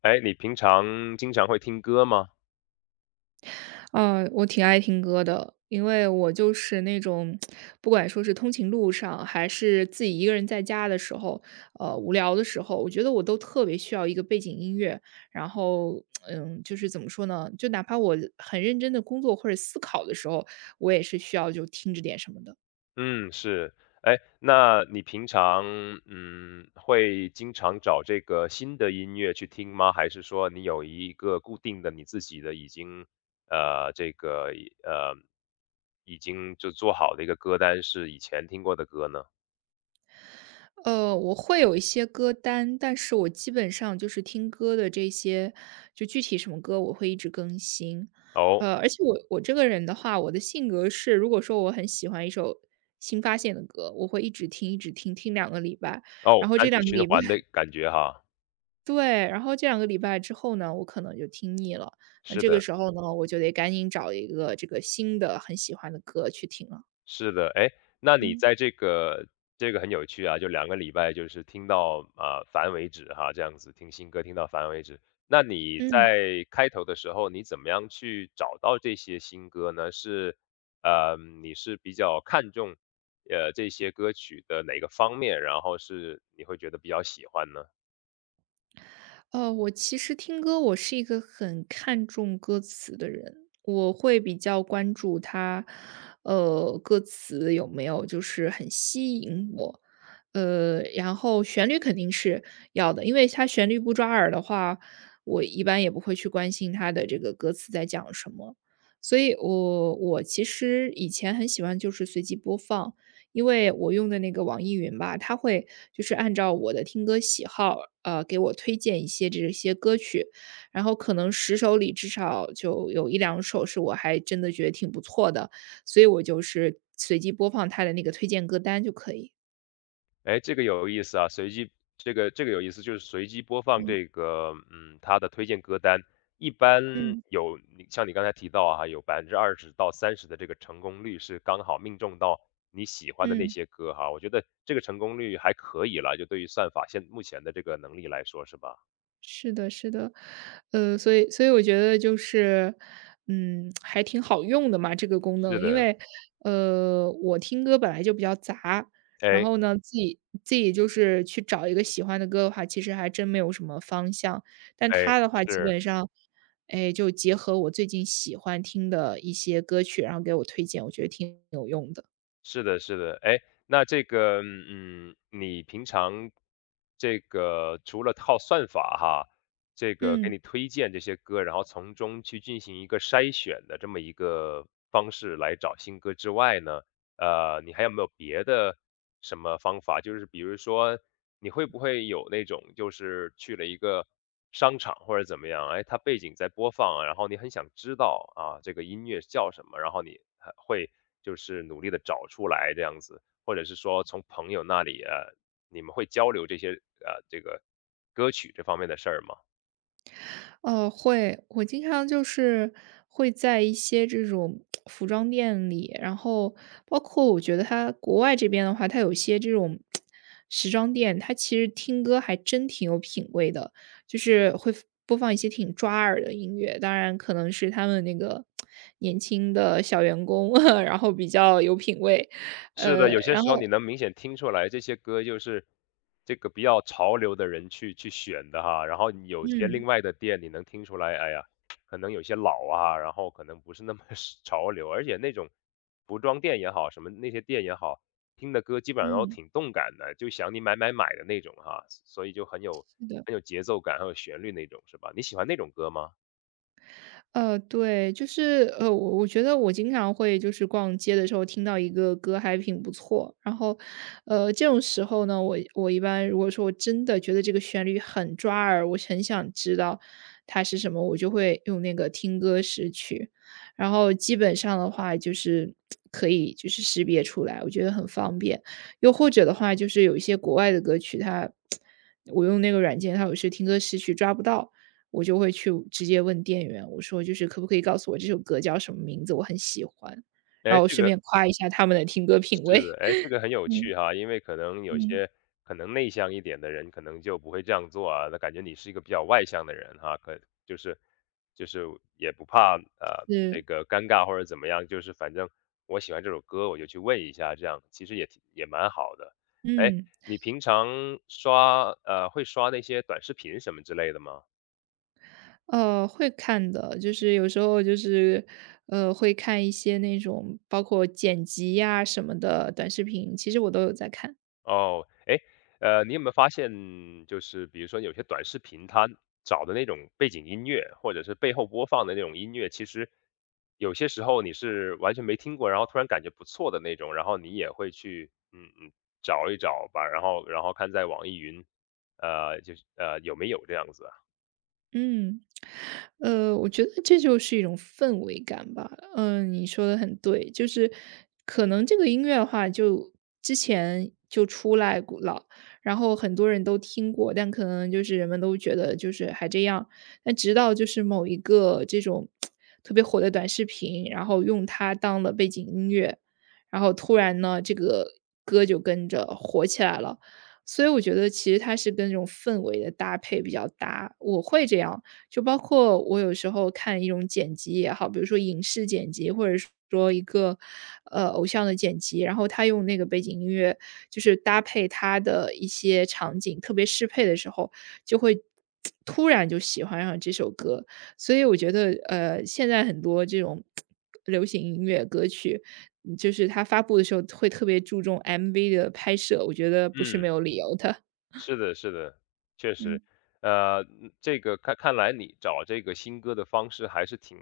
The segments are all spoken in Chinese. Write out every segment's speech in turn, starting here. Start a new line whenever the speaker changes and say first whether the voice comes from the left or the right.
left: 哎，你平常经常会听歌吗？
right: 嗯，我挺爱听歌的，因为我就是那种，不管说是通勤路上，还是自己一个人在家的时候，无聊的时候，我觉得我都特别需要一个背景音乐。然后，就是怎么说呢，就哪怕我很认真的工作或者思考的时候，我也是需要就听着点什么的。
left: 嗯，是。哎，那你平常会经常找这个新的音乐去听吗？还是说你有一个固定的你自己的已经呃这个呃已经就做好的一个歌单是以前听过的歌呢？
right: 我会有一些歌单，但是我基本上就是听歌的这些，就具体什么歌我会一直更新。
left: 哦
right: 而且我这个人的话，我的性格是，如果说我很喜欢一首新发现的歌，我会一直听，一直听，听两个礼拜，然
left: 哦，
right: 后
left: 单
right: 这
left: 曲
right: 两个
left: 循
right: 礼拜，
left: 环的 感觉哈，
right: 对，然后这两个礼拜之后呢，我可能就听腻了，那
left: 是
right: 这个
left: 的。
right: 时候呢，我就得赶紧找一个这个新的很喜欢的歌去听了。
left: 是的，哎，那你
right: 嗯。
left: 在这个很有趣啊，就2个礼拜就是听到，啊，烦为止哈，这样子听新歌听到烦为止。那你
right: 嗯。
left: 在开头的时候，你怎么样去找到这些新歌呢？是，呃，你是比较看重，这些歌曲的哪个方面，然后是你会觉得比较喜欢呢？
right: 我其实听歌，我是一个很看重歌词的人，我会比较关注它，歌词有没有就是很吸引我，然后旋律肯定是要的，因为它旋律不抓耳的话，我一般也不会去关心它的这个歌词在讲什么，所以我其实以前很喜欢就是随机播放，因为我用的那个网易云吧，它会就是按照我的听歌喜好，给我推荐一些这些歌曲，然后可能10首里至少就有一两首是我还真的觉得挺不错的，所以我就是随机播放它的那个推荐歌单就可以。
left: 哎，这个有意思啊，这个有意思，就是随机播放
right: 嗯。
left: 这个，嗯，它的推荐歌单，一般
right: 嗯
left: 你刚才提到啊，有20%到30%的这个成功率是刚好命中到你喜欢的那
right: 嗯。
left: 些歌哈，我觉得这个成功率还可以了，就对于算法现目前的这个能力来说是吧？
right: 是的，是的，所以我觉得就是，还挺好用的嘛，这个功
left: 是
right: 能。因
left: 的，
right: 为，我听歌本来就比较杂，然
left: 哎，
right: 后呢，自己就是去找一个喜欢的歌的话，其实还真没有什么方向。但
left: 哎，
right: 它的话基
left: 是。
right: 本上，哎，就结合我最近喜欢听的一些歌曲，然后给我推荐，我觉得挺有用的。
left: 是的，是的，哎，那这个，嗯，你平常除了靠算法哈，这个给
right: 嗯。
left: 你推荐这些歌，然后从中去进行一个筛选的这么一个方式来找新歌之外呢，你还有没有别的什么方法？就是比如说，你会不会有那种就是去了一个商场或者怎么样，哎，它背景在播放啊，然后你很想知道啊，这个音乐叫什么，然后你会就是努力的找出来这样子，或者是说从朋友那里你们会交流这些呃这个歌曲这方面的事儿吗？
right: 会，我经常就是会在一些这种服装店里，然后包括我觉得它国外这边的话，它有一些这种时装店，它其实听歌还真挺有品位的，就是会 播放一些挺抓耳的音乐。当然，可能是他们那个年轻的小员工，然后比较有品位。
left: 是的，
right: 呃，
left: 有些
right: 然
left: 时候
right: 后，
left: 你能明显听出来，这些歌就是这个比较潮流的人去选的哈。然后有些另
right: 嗯
left: 外的店，你能听出来，哎呀，可能有些老啊，然后可能不是那么 是潮流，而且那种服装店也好，什么那些店也好，听的歌基本上都
right: 嗯，
left: 挺动感的，就想你买买买的那种哈，所以就很有
right: 是的。
left: 很有节奏感，很有旋律那种，是吧？你喜欢那种歌吗？
right: 对，我觉得我经常会就是逛街的时候听到一个歌还挺不错，然后，这种时候呢，我一般如果说我真的觉得这个旋律很抓耳，我很想知道它是什么，我就会用那个听歌识曲，然后基本上的话就是可以就是识别出来，我觉得很方便。又或者的话，就是有一些国外的歌曲它，我用那个软件，它有时听歌识曲抓不到。我就会去直接问店员，我说就是可不可以告诉我这首歌叫什么名字，我很喜欢。然
left: 哎，
right: 后我
left: 这
right: 顺
left: 个
right: 便夸一下他们的听歌品
left: 是的，
right: 味。
left: 哎，这个 很有
right: 嗯，
left: 趣哈，因为可能有
right: 嗯，
left: 些可能内向一点的人，可能就不会这样做啊。那感觉你是一个比较外向的人哈，就是就是也不怕那
right: 是，
left: 个尴尬或者怎么样，就是反正我喜欢这首歌，我就去问一下，这样其实也蛮好的。哎，
right: 嗯，
left: 你平常会刷那些短视频什么之类的吗？
right: 会看的，就是有时候就是，会看一些那种包括剪辑呀什么的短视频，其实我都有在看。
left: 哦，哎，你有没有发现，就是比如说有些短视频，它找的那种背景音乐，或者是背后播放的那种音乐，其实有些时候你是完全没听过，然后突然感觉不错的那种，然后你也会去，嗯嗯，找一找吧，然后看在网易云，就是有没有这样子啊？
right: 嗯，我觉得这就是一种氛围感吧。嗯，你说的很对，就是可能这个音乐的话，就之前就出来过了，然后很多人都听过，但可能就是人们都觉得就是还这样。但直到就是某一个这种特别火的短视频，然后用它当了背景音乐，然后突然呢，这个歌就跟着火起来了。所以我觉得其实它是跟那种氛围的搭配比较搭，我会这样。就包括我有时候看一种剪辑也好，比如说影视剪辑，或者是说一个偶像的剪辑，然后他用那个背景音乐，就是搭配他的一些场景，特别适配的时候，就会 突然就喜欢上这首歌。所以我觉得，现在很多这种流行音乐歌曲，就是它发布的时候会特别注重 MV 的拍摄，我觉得不是没
left: 嗯。
right: 有理由的。
left: 是的，是的，确
right: 嗯，
left: 实，这个看来你找这个新歌的方式还是挺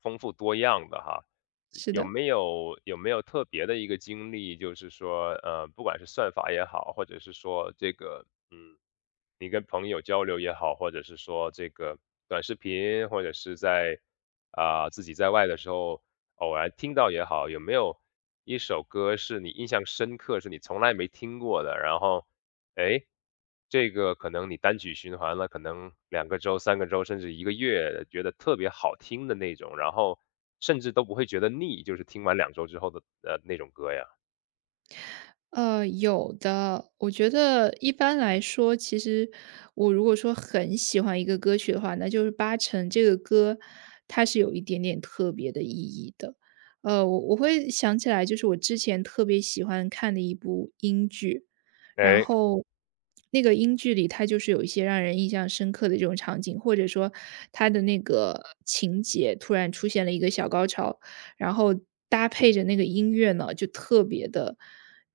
left: 丰富多样的哈。
right: 是的。
left: 有没有特别的一个经历，就是说，不管是算法也好，或者是说这个，嗯，你跟朋友交流也好，或者是说这个短视频，或者是在啊、自己在外的时候偶然听到也好，有没有一首歌是你印象深刻，是你从来没听过的，然后哎，这个可能你单曲循环了，可能2个周、3个周，甚至1个月，觉得特别好听的那种，然后甚至都不会觉得腻，就是听完2周之后的，那种歌呀。
right: 有的，我觉得一般来说，其实我如果说很喜欢一个歌曲的话，那就是八成这个歌它是有一点点特别的意义的。我会想起来，就是我之前特别喜欢看的一部英剧，然
left: 哎，
right: 后那个英剧里，它就是有一些让人印象深刻的这种场景，或者说它的那个情节突然出现了一个小高潮，然后搭配着那个音乐呢，就特别的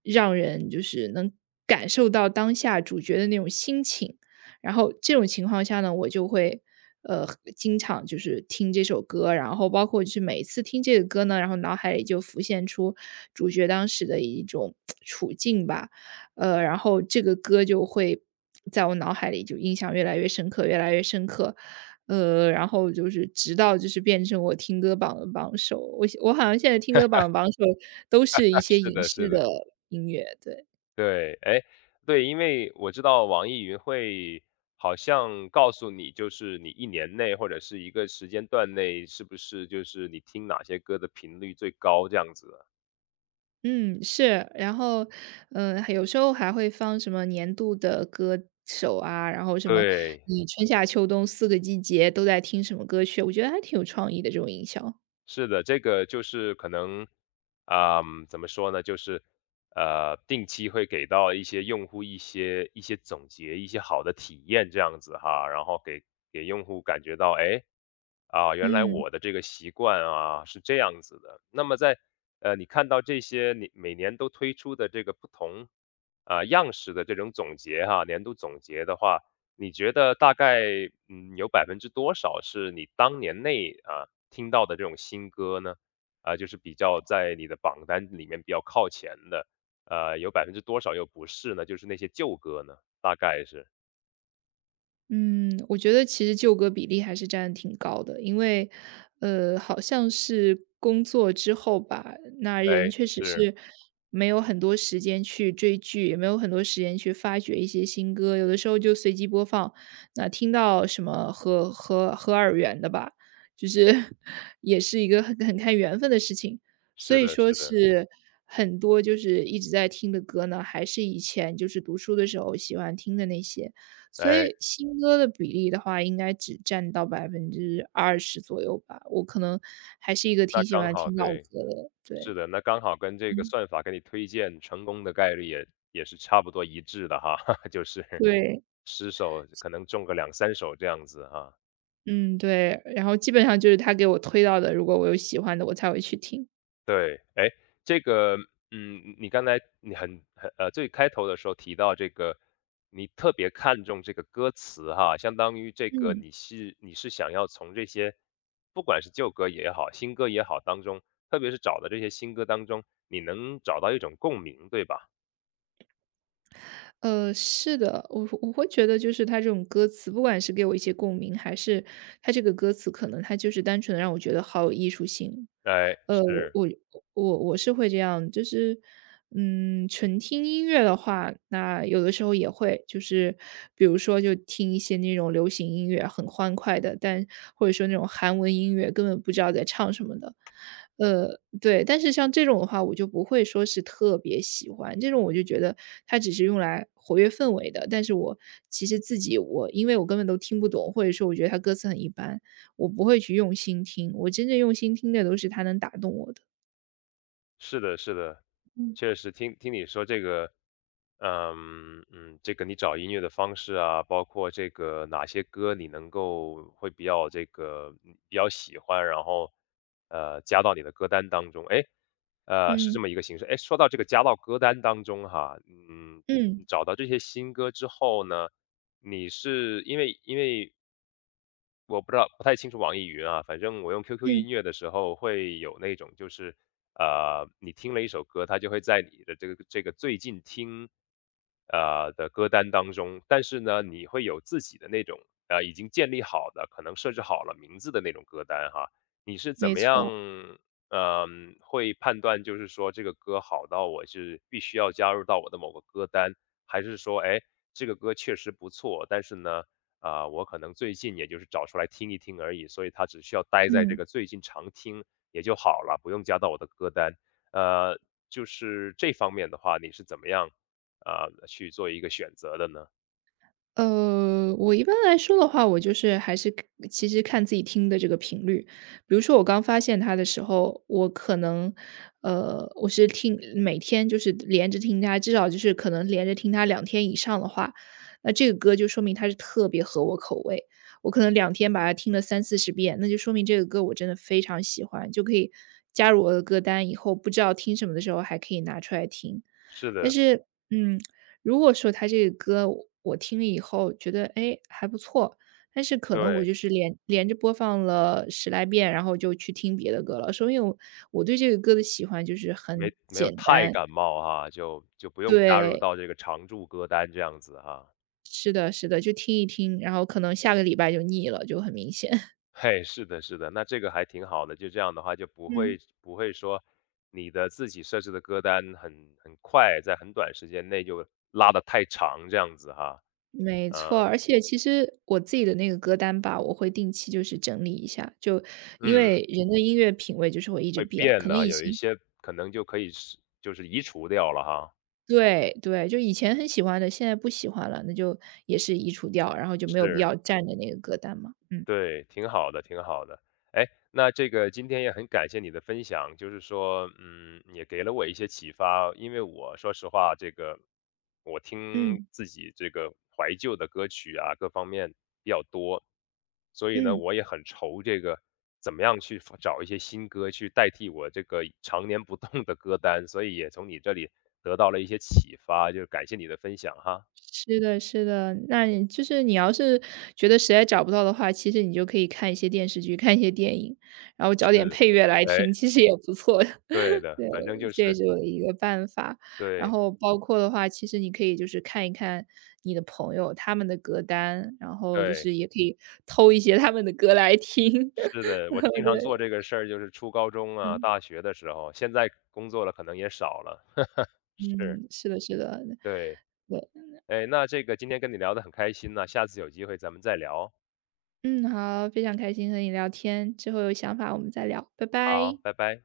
right: 让人就是能感受到当下主角的那种心情。然后这种情况下呢，我就会呃经常就是听这首歌，然后包括就是每次听这个歌呢，然后脑海里就浮现出主角当时的一种 处境吧。然后这个歌就会在我脑海里就印象越来越深刻，越来越深刻。然后就是直到就是变成我听歌榜的榜首，我好像现在听歌榜的榜首都是一 些
left: 是
right: 影
left: 的
right: 视
left: 是的，
right: 的音乐，对。
left: 对，哎，对，因为我知道网易云会好像告诉你，就是你1年内或者是一个时间段内，是不是就是你听哪些歌的频率最高这样子的。
right: 嗯，是，然后，还有时候还会放什么年度的歌手啊，然后什么
left: 对。
right: 你春夏秋冬4个季节都在听什么歌曲，我觉得还挺有创意的这种营销。
left: 是的，这个就是可能，嗯，怎么说呢？就是定期会给到一些用户一些一些总结，一些好的体验这样子哈，然后给用户感觉到，哎，啊，原来
right: 嗯。
left: 我的这个习惯啊是这样子的。那么在你看到这些你每年都推出的这个不同啊、样式的这种总结哈，年度总结的话，你觉得大概，嗯，有百分之多少是你当年内啊听到的这种新歌呢？啊，就是比较在你的榜单里面比较靠前的，有百分之多少又不是呢？就是那些旧歌呢？大概是，
right: 嗯，我觉得其实旧歌比例还是占得挺高的，因为，好像是工作之后吧，那人
left: 哎，
right: 确实
left: 是，
right: 是没有很多时间去追剧，也没有很多时间去发掘一些新歌，有的时候就随机播放，那听到什么合耳缘的吧，就是 也是一个很看缘分的事情，所
left: 是
right: 以
left: 的，
right: 说
left: 是的，
right: 是很多就是一直在听的歌呢，还是以前就是读书的时候喜欢听的那些。所
left: 哎，
right: 以新歌的比例的话，应该只占到20%左右吧，我可能还是一个
left: 那
right: 挺喜
left: 刚
right: 欢
left: 好，
right: 听老
left: 对，
right: 歌的，对，
left: 是的，那刚好跟这个
right: 嗯，
left: 算法给你推荐成功的概率也是差不多一致的哈，就是
right: 对，
left: 10首可能中个2、3首这样子哈。
right: 嗯，对，然后基本上就是他给我推到的，如果我有喜欢的，我才会去听。
left: 对，哎，这个，嗯，你刚才你最开头的时候提到这个，你特别看重这个歌词哈，相当于这个
right: 嗯，
left: 你是想要从这些，不管是旧歌也好，新歌也好当中，特别是找的这些新歌当中，你能找到一种共鸣，对吧？
right: 是的，我会觉得就是他这种歌词，不管是给我一些共鸣，还是他这个歌词可能他就是单纯的让我觉得好有艺术性。
left: 哎，
right: 呃，
left: 是。
right: 我我是会这样，就是纯听音乐的话，那有的时候也会，就是比如说就听一些那种流行音乐，很欢快的，但或者说那种韩文音乐，根本不知道在唱什么的。对，但是像这种的话，我就不会说是特别喜欢，这种我就觉得它只是用来活跃氛围的，但是我其实自己我因为我根本都听不懂，或者说我觉得它歌词很一般，我不会去用心听，我真正用心听的都是它能打动我的。
left: 是的，是的，
right: 嗯。
left: 确实听你说这个，嗯嗯，这个你找音乐的方式啊，包括这个哪些歌你能够会比较这个比较喜欢，然后加到你的歌单当中，哎，是这
right: 嗯
left: 么一个形式。哎，说到这个加到歌单当中哈，嗯，
right: 嗯
left: 你找到这些新歌之后呢，你是因为我不知道，不太清楚网易云啊，反正我用 QQ
right: 嗯。
left: 音乐的时候会有那种就是，你听了一首歌，它就会在你的这个最近听，的歌单当中，但是呢，你会有自己的那种已经建立好的，可能设置好了名字的那种歌单哈。你是怎
right: 没
left: 么
right: 错，
left: 样，会判断就是说这个歌好到我是必须要加入到我的某个歌单，还是说，哎，这个歌确实不错，但是呢，啊，我可能最近也就是找出来听一听而已，所以它只需要待在这
right: 嗯，
left: 个最近常听也就好了，不用加到我的歌单。呃，就是这方面的话，你是怎么样，啊去做一个选择的呢？
right: 我一般来说的话，我就是还是看其实看自己听的这个频率。比如说我刚发现它的时候，我可能，我是听每天就是连着听它，至少就是可能连着听它两天以上的话，那这个歌就说明它是特别合我口味。我可能两天把它听了三四十遍，那就说明这个歌我真的非常喜欢，就可以加入我的歌单，以后不知道听什么的时候还可以拿出来听。
left: 是
right: 但
left: 的，
right: 是，如果说他这个歌我听了以后觉得，哎还不错，但是可
left: 各
right: 能我
left: 位
right: 就是连着播放了10来遍，然后就去听别的歌了。说明我对这个歌的喜欢就是很
left: 没没有
right: 简
left: 太
right: 单
left: 感冒哈，就不用加入
right: 对，
left: 到这个常驻歌单这样子哈。
right: 是的是的，就听一听，然后可能下个礼拜就腻了，就很明显。
left: 嘿，是的，是的，那这个还挺好的，就这样的话就
right: 嗯，
left: 不会说你的自己设置的歌单很快，在很短时间内就拉得太长这样子哈。
right: 没错，
left: 呃，
right: 而且其实我自己的那个歌单吧，我会定期就是整理一下，就因
left: 嗯，
right: 为人的音乐品味就是会一直
left: 会
right: 变，
left: 变
right: 可能
left: 的，
right: 以
left: 有一
right: 前
left: 些可能就可以是就是移除掉了哈，
right: 对对，就以前很喜欢的，现在不喜欢了，那就也是移除掉，然后就没有必
left: 是。
right: 要占着那个歌单嘛。嗯
left: 对，挺好的，挺好的。哎，那这个今天也很感谢你的分享，就是说，嗯，也给了我一些启发。因为我说实话，这个我听
right: 嗯
left: 自己这个怀旧的歌曲啊，各方面比较多，所以呢，
right: 嗯，
left: 我也很愁这个怎么样去找一些新歌去代替我这个常年不动的歌单。所以也从你这里得到了一些启发，就是感谢你的分享哈。
right: 是的是的。那你就是你要是觉得实在找不到的话，其实你就可以看一些电视剧，看一些电影，然后找点
left: 是，
right: 配乐来
left: 哎，
right: 听，其实也不错的。
left: 对 的，
right: 对，
left: 反正就
right: 这也
left: 是
right: 是我的一个办法。然
left: 对
right: 后包括的话，其实你可以就是看一看你的朋友他们的歌单，然后就
left: 对。
right: 是也可以偷一些他们的歌来听。
left: 是 的，我经常做这
right: 对。
left: 个事儿，就是初高中啊、
right: 嗯
left: 大学的时候，现在工作了可能也少了。是，
right: 嗯，是的，是的，
left: 对，
right: 对，
left: 哎，那这个今天跟你聊得很开心呢，下次有机会咱们再聊。
right: 嗯，好，非常开心和你聊天，之后有想法我们再聊，拜拜。
left: 好，拜拜。